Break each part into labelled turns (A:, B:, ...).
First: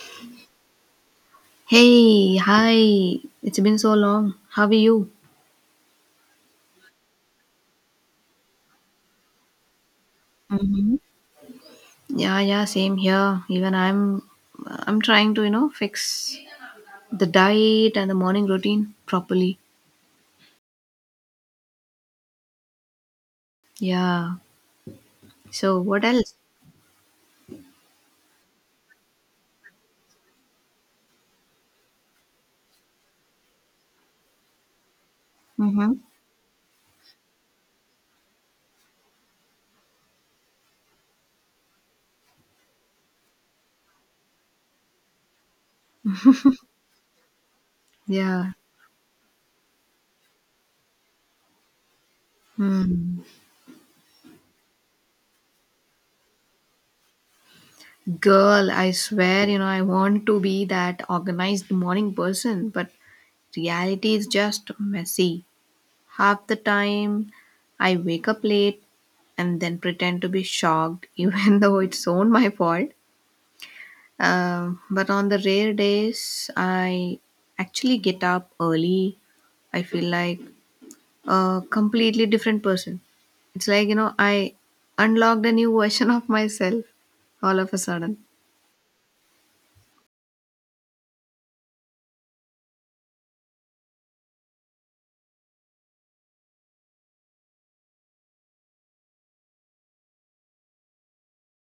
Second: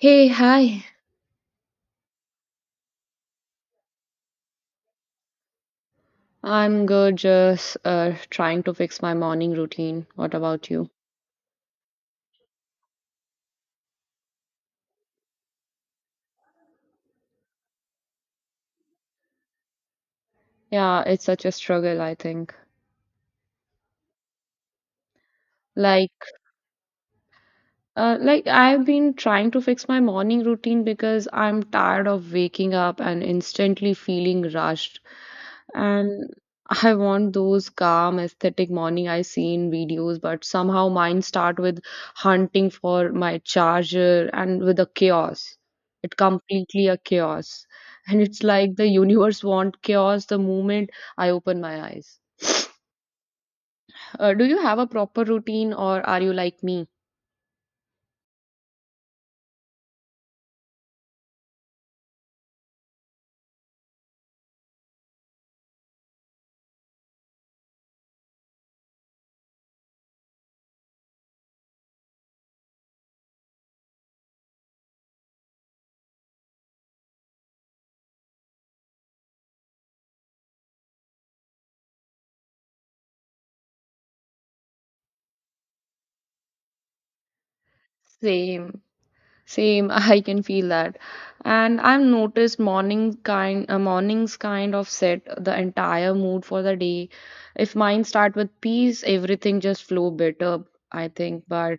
A: Hey, hi.
B: Hey, hi. It's been so long. How are you?
A: I'm good, just trying to fix my morning routine. What about you?
B: hmm yeah, same here. Even I'm trying to, you know, fix the diet and the morning routine properly.
A: Yeah, it's such a struggle, I think.
B: Yeah. So, what
A: Like,
B: else?
A: like, I've been trying to fix my morning routine because I'm tired of waking up and instantly feeling rushed.
B: Mm-hmm.
A: And I want those calm, aesthetic morning I see in videos, but somehow mine start with hunting for my charger and with a chaos. It completely a chaos. And it's
B: Yeah.
A: like the universe want chaos the moment I open my eyes.
B: Hmm.
A: Do you have a proper routine or are you like me?
B: Girl, I swear, you know, I want to be that organized morning person, but reality is just messy. Half the time, I wake up late and then pretend to be shocked, even though it's own my fault. But on the rare days, I actually get up early. I feel like a completely different person. It's like, you know, I unlocked a new version of myself all of a sudden.
A: Same. Same, I can feel that. And I've noticed mornings kind of set the entire mood for the day. If mine start with peace, everything just flow better, I think. But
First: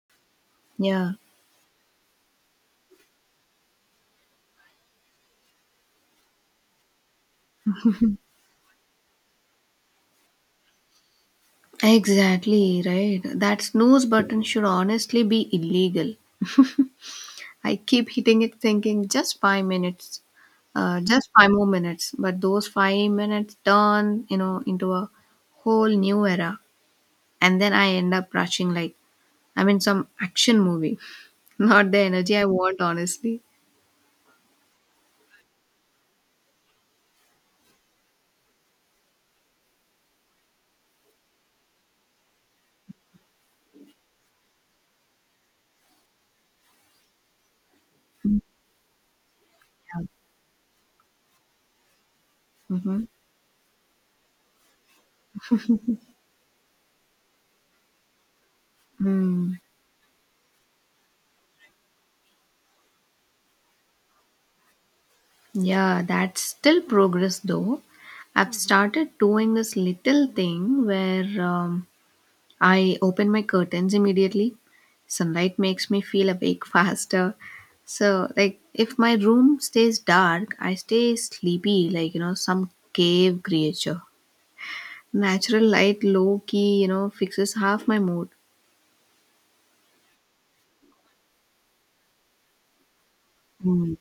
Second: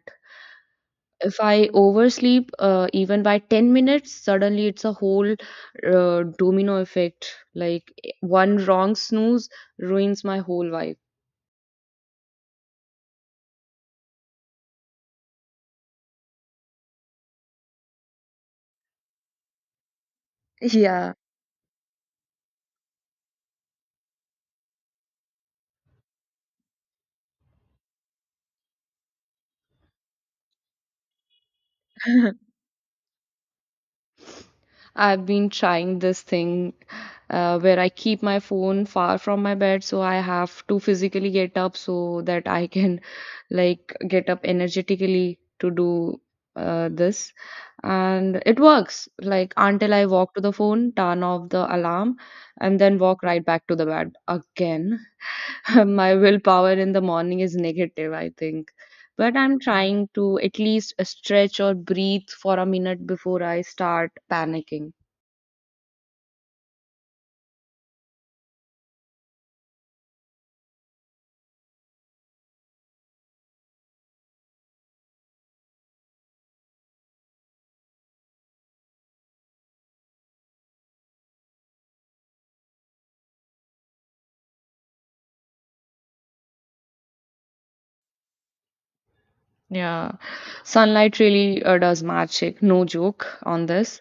B: Yeah,
A: if I oversleep even by 10 minutes, suddenly it's a whole domino effect. Like one wrong snooze ruins my whole vibe.
B: exactly, right. That snooze button should honestly be illegal. I keep hitting it thinking just 5 minutes,
A: Yeah.
B: just five more minutes. But those 5 minutes turn, you know, into a whole new era. And then I end up rushing like I'm in some action movie. Not the energy I want, honestly.
A: I've been trying this thing where I keep my phone far from my bed, so I have to physically get up so that I can like get up energetically to do this. And it works like until
B: Yeah.
A: I walk to the phone, turn off the alarm, and then
B: hmm
A: walk right back to the bed again. My willpower in the morning is negative, I think. But
B: Mm.
A: I'm trying to at least stretch or breathe for a minute before I start panicking.
B: Yeah, that's still progress though. I've started doing this little thing where I open my curtains immediately. Sunlight makes me feel awake faster. So, like, if my room stays dark, I stay sleepy, like, you know, some cave creature. Natural light, low key, you know, fixes half my mood.
A: Yeah, sunlight really does magic. No joke on
B: Mm,
A: this.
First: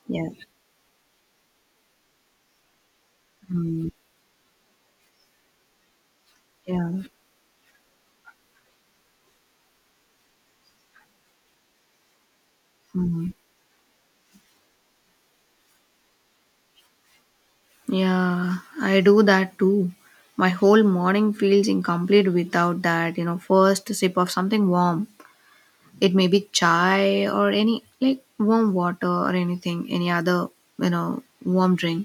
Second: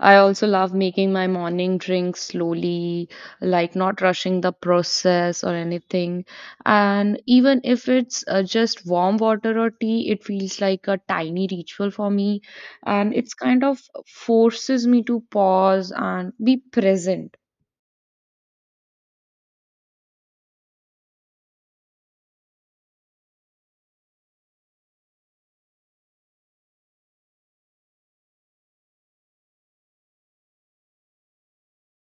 A: I
B: yeah.
A: also love making my morning drink slowly, like
B: Mm,
A: not rushing the process or anything.
B: yeah.
A: And even if it's just warm water or tea, it feels like a tiny ritual for me. And
B: Mm.
A: it's kind of forces me to pause and be present.
B: Yeah, I do that too. My whole morning feels incomplete without that, you know, first sip of something warm. It may be chai or any like warm water or anything any other you know warm drink,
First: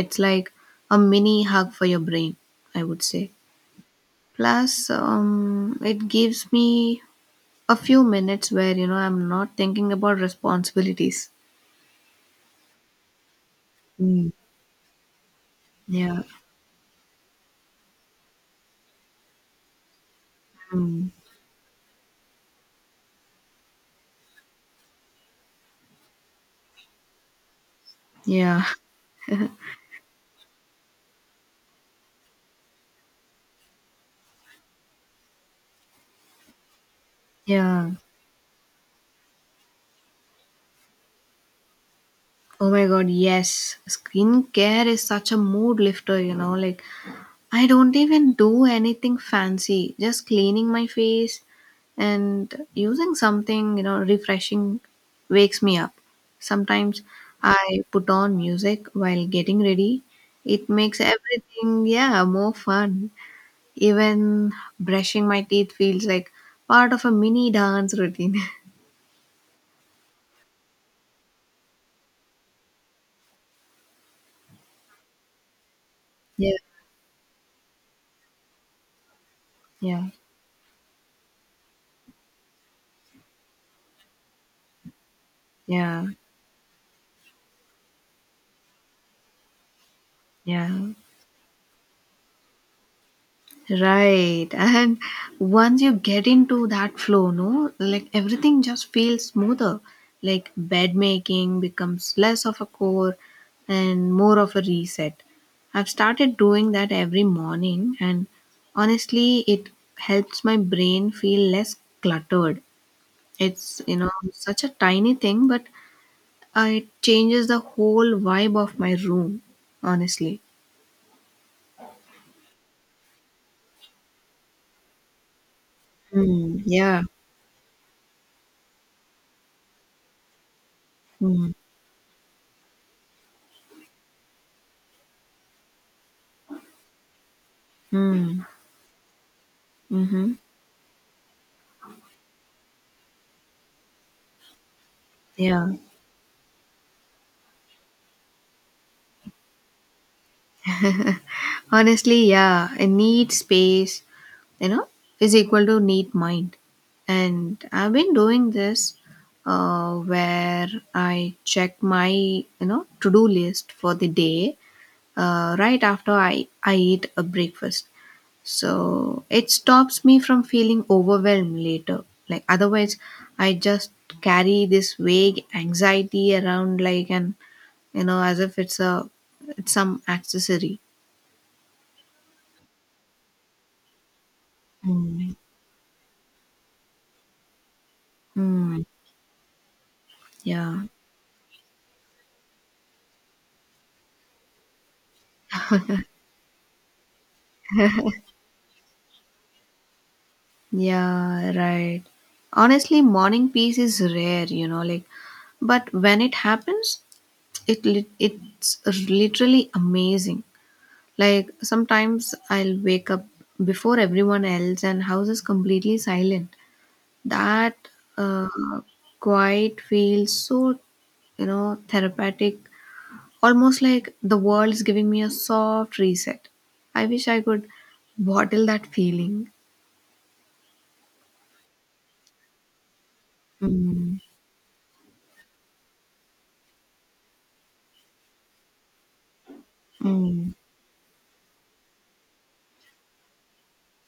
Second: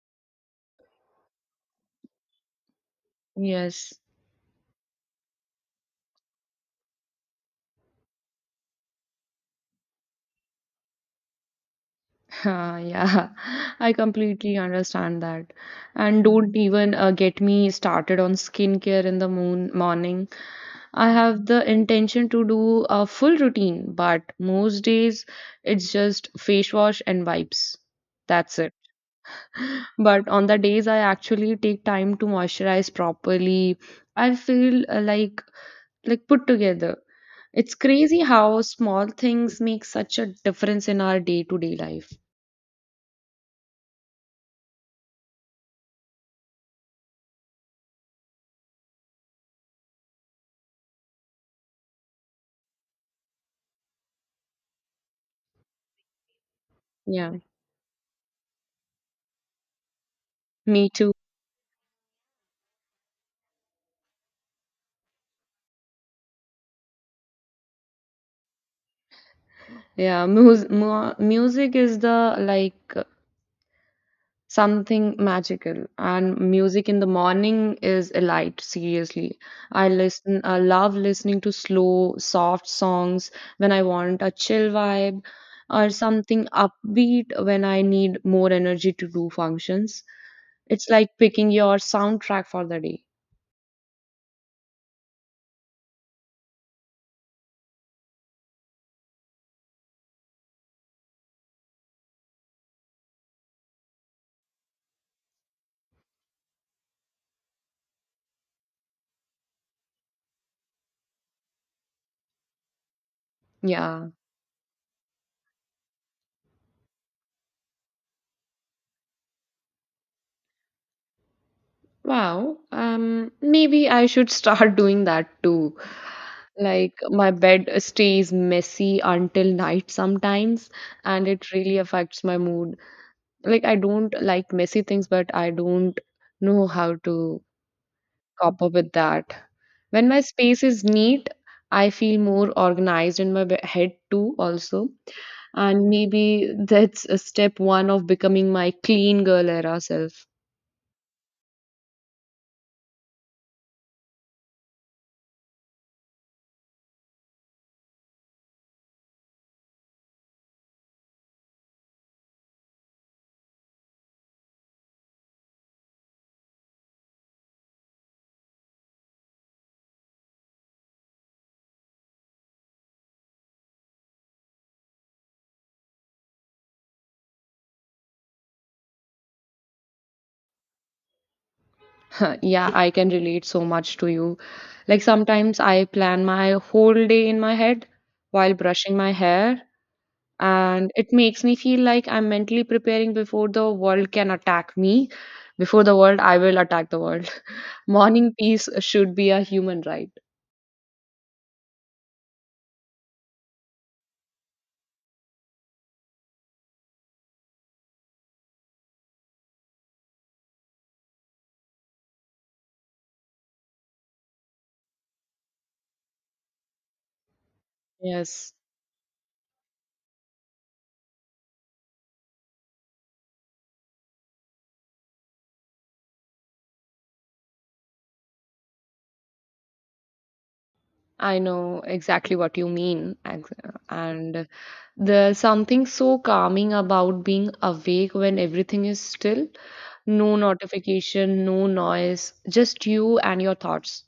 B: it's like a mini hug for your brain, I would say.
A: Yes.
B: Plus it gives me a few minutes where you know I'm not thinking about responsibilities.
A: Ah, yeah, I
B: Mm.
A: completely understand that.
B: Yeah.
A: And don't even get me started on skincare in the moon morning.
B: Mm.
A: I have the intention to do a full routine, but most days it's just face wash and wipes. That's
B: Yeah.
A: it. But on the days I actually take time to moisturize properly, I feel like put together. It's
B: Yeah.
A: crazy how small things make such a difference in our day-to-day life.
B: Oh my god, yes, skincare is such a mood lifter, you know, like I don't even do anything fancy, just cleaning my face and using something, you know, refreshing wakes me up. Sometimes
A: Yeah.
B: I put on music while getting ready. It
A: Me
B: makes
A: too.
B: everything, yeah, more fun. Even brushing my teeth feels like part of a mini dance routine.
A: Yeah, music is the like something magical, and
B: yeah,
A: music in the morning is a light, seriously.
B: yeah,
A: I love listening to slow, soft songs when I want a chill vibe, or
B: yeah,
A: something upbeat when I need more energy to do functions.
B: yeah.
A: It's like picking your soundtrack for the day.
B: Right. And once you get into that flow, no, like everything just feels smoother. Like bed making becomes less of a chore and more of a reset. I've started doing that every morning, and honestly, it helps my brain feel less cluttered. It's, you
A: Yeah.
B: know, such a tiny thing, but it changes the whole vibe of my room, honestly.
A: Wow, maybe I should start doing that too.
B: Mm,
A: Like,
B: yeah.
A: my bed stays messy until night sometimes, and
B: Mm,
A: it really affects my mood. Like, I don't like messy things, but I don't know how to
B: mm,
A: cope up with that. When my
B: mm-hmm.
A: space is neat, I feel more organized in my head too, also.
B: Yeah.
A: And maybe that's a step one of becoming my clean girl era self.
B: Honestly, yeah, a neat space, you know, is equal to neat mind. And I've been doing this where I check my, you know, to-do list for the day, right after I eat a breakfast. So it stops me from feeling overwhelmed later. Like otherwise, I just carry this vague anxiety around like an, you know, as if it's a, it's some accessory.
A: Yeah, I can relate so much to you. Like
B: Mm.
A: sometimes I plan my whole day in my head while
B: Hmm.
A: brushing my hair,
B: Yeah,
A: and it makes me feel like I'm mentally preparing before the world can attack me. Before the world, I will attack the world. Morning peace should be a human right.
B: yeah, right. Honestly, morning peace is rare, you know, like, but when it happens, it's literally amazing. Like sometimes I'll wake up before everyone else and house is completely silent. That
A: Yes,
B: uh, quiet feels so, you know, therapeutic, almost like the world is giving me a soft reset. I wish I could bottle that feeling.
A: I know exactly what you mean.
B: Mm,
A: And There's something so calming about being awake when everything is still. No
B: mm.
A: notification, no noise, just you and your thoughts.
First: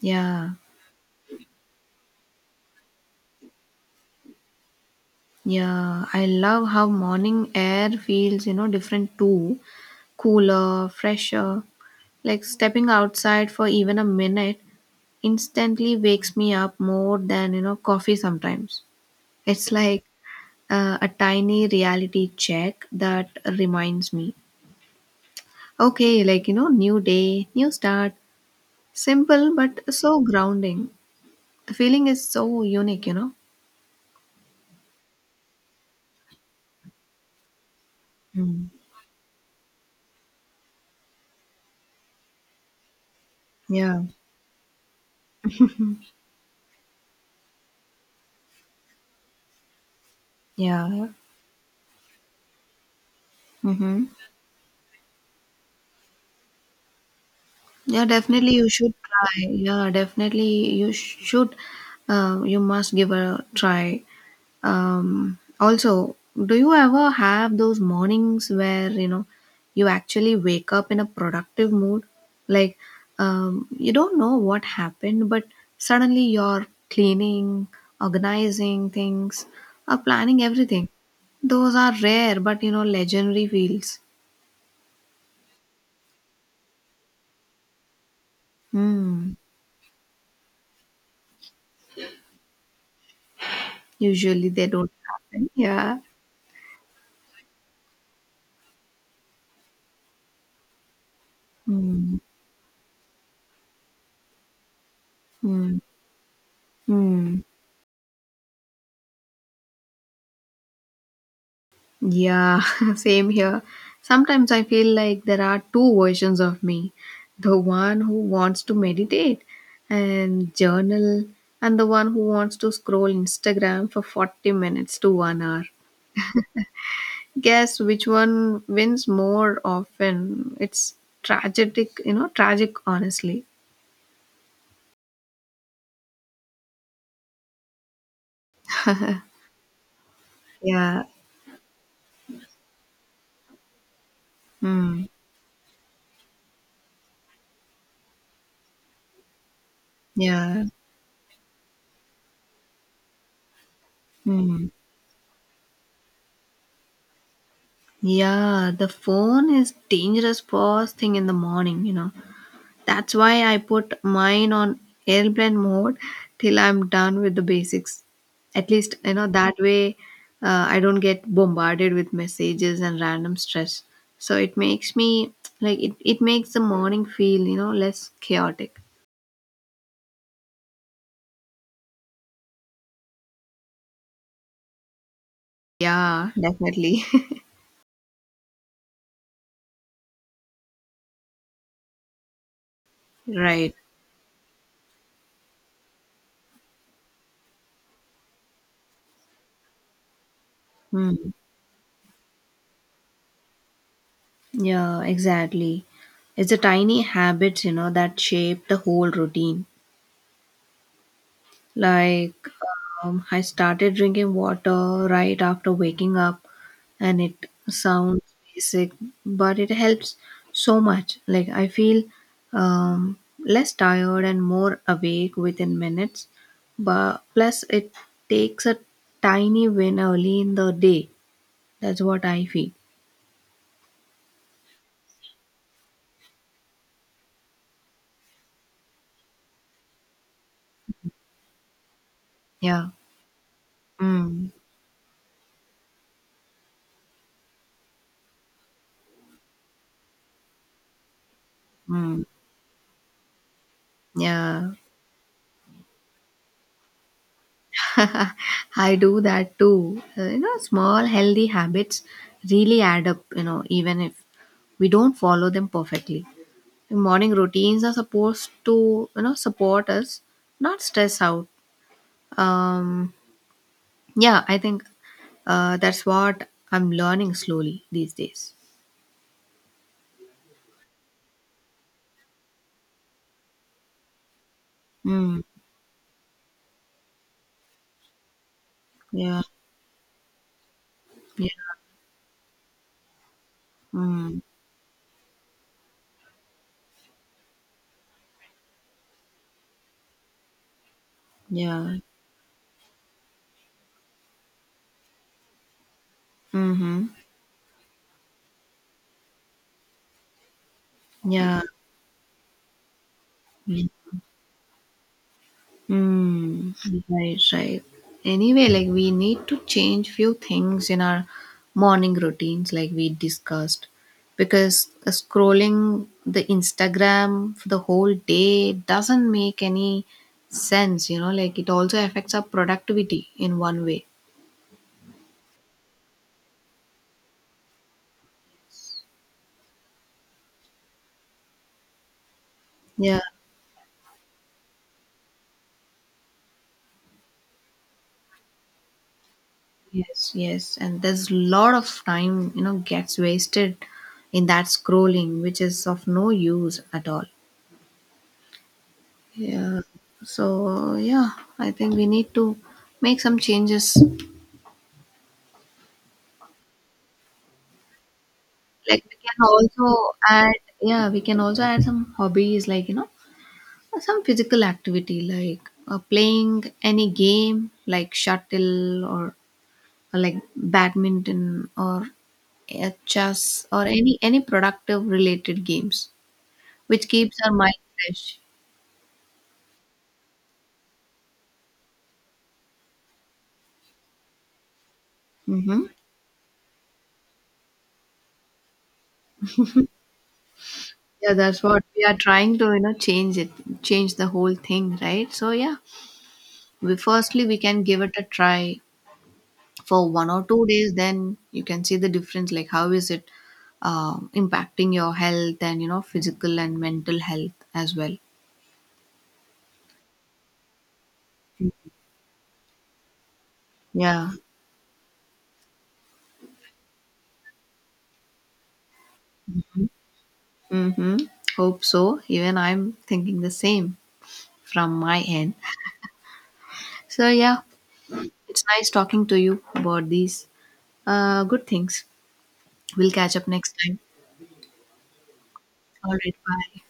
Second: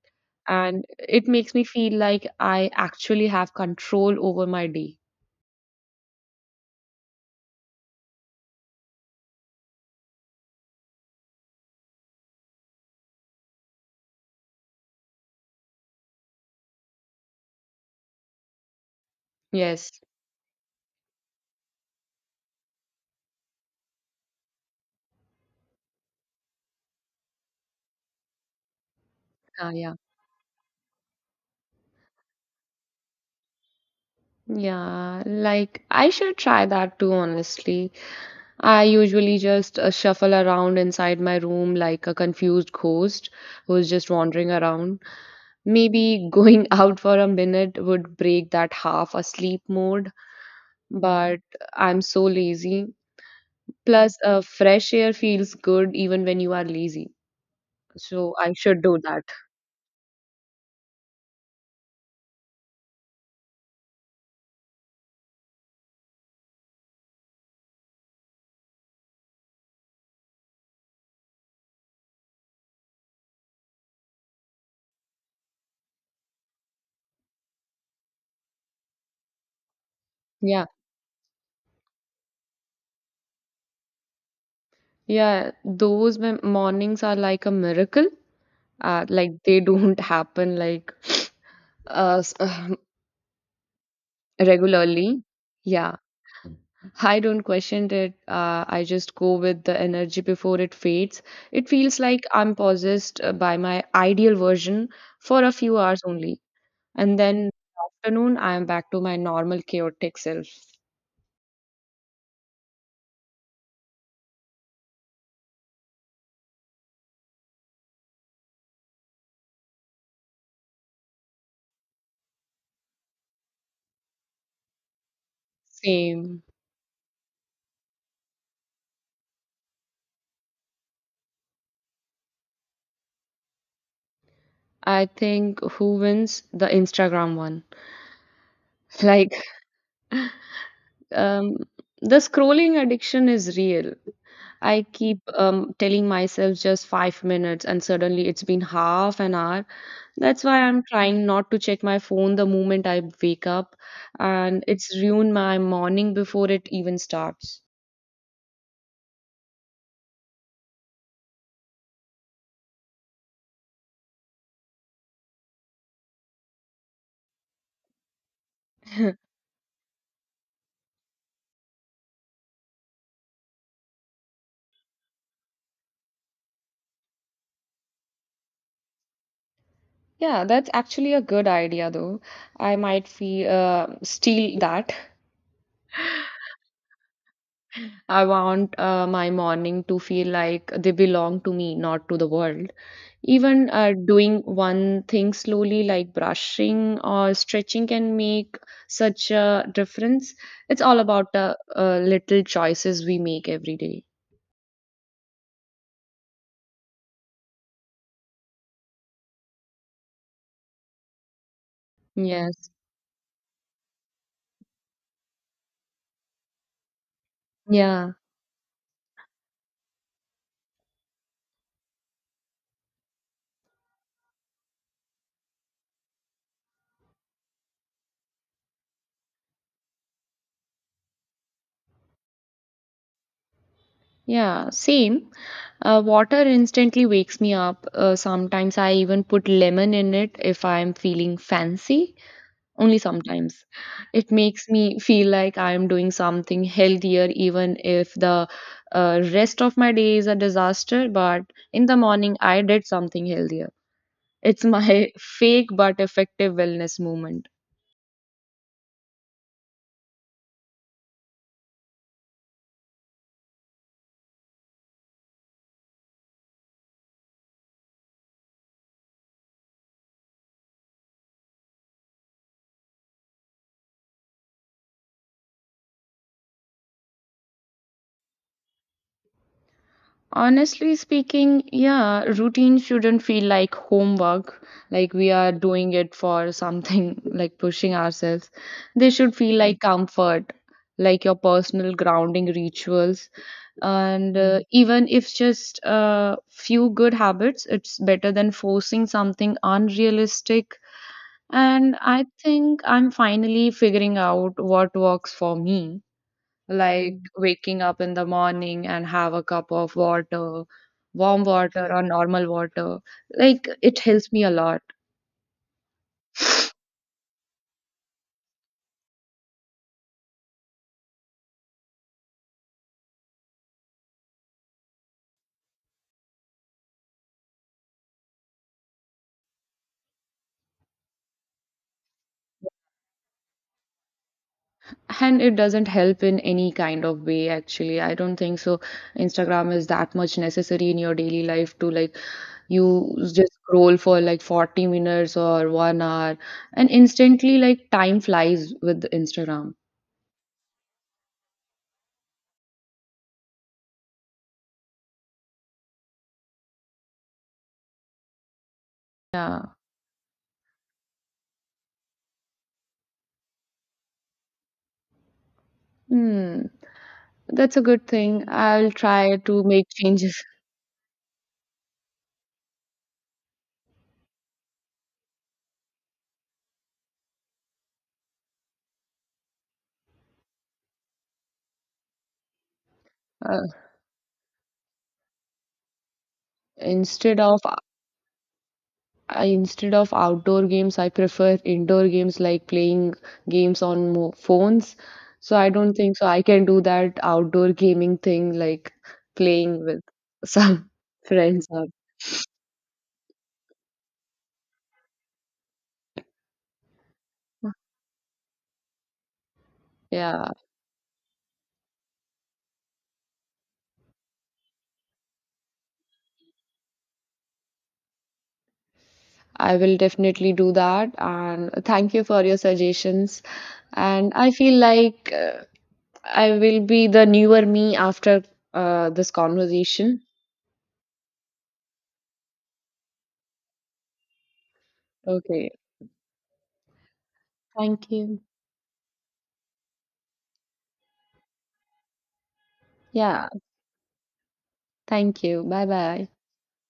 B: Yeah,
A: And it makes me feel like I actually have control over my day.
B: yeah. I love how morning air feels, you know, different too. Cooler, fresher. Like stepping outside for even a minute instantly wakes me up more than, you know, coffee sometimes. It's
A: Yes.
B: like a tiny reality check that reminds me. Okay, like, you know, new day, new start. Simple but
A: Yeah.
B: so grounding. The feeling is so unique, you know?
A: Yeah. Like, I should try that too, honestly.
B: Mm.
A: I usually just shuffle around inside my room like a confused ghost who's
B: Yeah,
A: just wandering around. Maybe going out for a minute would break that half asleep mode,
B: yeah.
A: but I'm so lazy.
B: Mm-hmm.
A: Plus, fresh air feels good even when you are lazy.
B: Yeah,
A: So I
B: definitely you
A: should
B: should
A: do that.
B: try. Yeah, definitely you should. You must give a try. Also, do you ever have those mornings where you know you actually wake up in a productive mood? Like you don't know what happened, but suddenly you're cleaning, organizing things, or planning
A: Yeah,
B: everything. Those are rare, but you know, legendary feels.
A: yeah. Those mornings are like a miracle.
B: Hmm.
A: Like they don't happen like uh, s-
B: Usually they don't
A: regularly.
B: happen.
A: Yeah.
B: Yeah.
A: I don't question it. I just go with the energy before it fades. It feels
B: Hmm.
A: like I'm possessed by my ideal version for a
B: Mm,
A: few hours only. And
B: mm.
A: then afternoon, I am back to my normal chaotic self.
B: Yeah, same here. Sometimes I feel like there are two versions of me, the one who wants to meditate and journal, and the one who wants to scroll Instagram for 40 minutes to one hour.
A: Same.
B: Guess which one wins more often? It's tragic, you know, tragic, honestly.
A: I think who wins? The Instagram one. Like,
B: Yeah.
A: um, the scrolling addiction is real. I
B: Mm.
A: keep telling myself just 5 minutes, and suddenly it's been half an hour. That's why
B: Yeah.
A: I'm trying not to check my phone the moment I wake up, and
B: Mm.
A: it's ruined my morning before it even starts.
B: Yeah. The phone is dangerous first thing in the morning, you know. That's why I put mine on airplane mode till I'm done with the basics. At least, you know, that way, I don't get bombarded with messages and random stress. So it makes me it makes the morning feel, you know, less chaotic.
A: Yeah, that's actually a good idea, though. I might feel steal that.
B: Yeah, definitely.
A: I want my morning to feel like they belong to me, not to the world. Even
B: Right.
A: doing one thing slowly, like brushing or stretching, can make such a difference. It's all
B: Hmm.
A: about the little choices we make every day.
B: Yeah, exactly. It's the tiny habits, you know, that shape the whole routine. Like,
A: Yes.
B: I started drinking water right after waking up, and it
A: Yeah.
B: sounds basic, but it helps so much. Like, I feel um, less tired and more awake within minutes, but plus, it takes a tiny win early in the day. That's what I feel.
A: Yeah. Same. Water instantly wakes me up. Sometimes I even put lemon in it if I'm feeling fancy.
B: Yeah.
A: Only sometimes. It
B: Mm.
A: makes me feel like I am doing something healthier, even if the rest of my day is a disaster. But in the
B: Mm.
A: morning, I did something healthier. It's
B: Yeah.
A: my fake but effective wellness movement.
B: I do that too. You know, small healthy habits really add up, you know, even if we don't follow them perfectly. Morning routines are supposed to, you know, support us, not stress out. Um, yeah, I think that's what I'm learning slowly these days.
A: Honestly speaking, yeah, routine shouldn't feel like homework, like we
B: Mm,
A: are doing it for something, like pushing ourselves. They should
B: yeah,
A: feel like comfort, like your
B: yeah,
A: personal grounding rituals. And
B: mm,
A: even if just few good habits, it's better than forcing something unrealistic.
B: yeah,
A: And I think I'm finally figuring out what works for me
B: mm-hmm,
A: like waking up in the morning and have a cup of water, warm
B: yeah.
A: water or normal water. Like
B: Yeah.
A: it helps me a lot.
B: Mm, right, right. Anyway, like we need to change few things in our morning routines, like we discussed, because scrolling the Instagram for the whole day doesn't make any sense, you know, like it also affects our productivity in one way.
A: And it doesn't help in any kind of way, actually. I don't think so. Instagram is that much necessary in your daily life to like you
B: Yeah,
A: just scroll for like 40 minutes or 1 hour, and instantly, like, time flies with Instagram.
B: yes. And there's a lot of time, you know, gets wasted in that scrolling, which is of no use at all.
A: Yeah.
B: Yeah. So yeah, I think we need to make some changes.
A: Hmm. That's a good thing. I'll
B: Like we
A: try
B: can
A: to
B: also
A: make changes.
B: add, yeah, we can also add some hobbies like, you know, some physical activity like playing any game like or like badminton or
A: Uh,
B: chess or any productive related games which keeps
A: instead
B: our
A: of
B: mind fresh.
A: Instead of outdoor games, I prefer indoor games like playing games on mo phones. So I
B: Mm-hmm.
A: don't think so I can do that outdoor gaming thing like playing with some
B: Yeah, that's
A: friends
B: what
A: or
B: we are trying to, you know, change the whole thing, right? So yeah, we can give it a try for one or
A: yeah,
B: two days, then you can see the difference like how is it impacting your health, and you know, physical and mental health as well.
A: I will definitely do that and thank you for your suggestions.
B: Yeah.
A: And I feel like I will be the newer me after this conversation.
B: Mm-hmm. Hope so, even I'm thinking the same from my end.
A: Okay.
B: So yeah,
A: Thank you.
B: it's nice talking to you about these good things. We'll catch up
A: Yeah,
B: next time.
A: thank you. Bye
B: All
A: bye.
B: right, bye.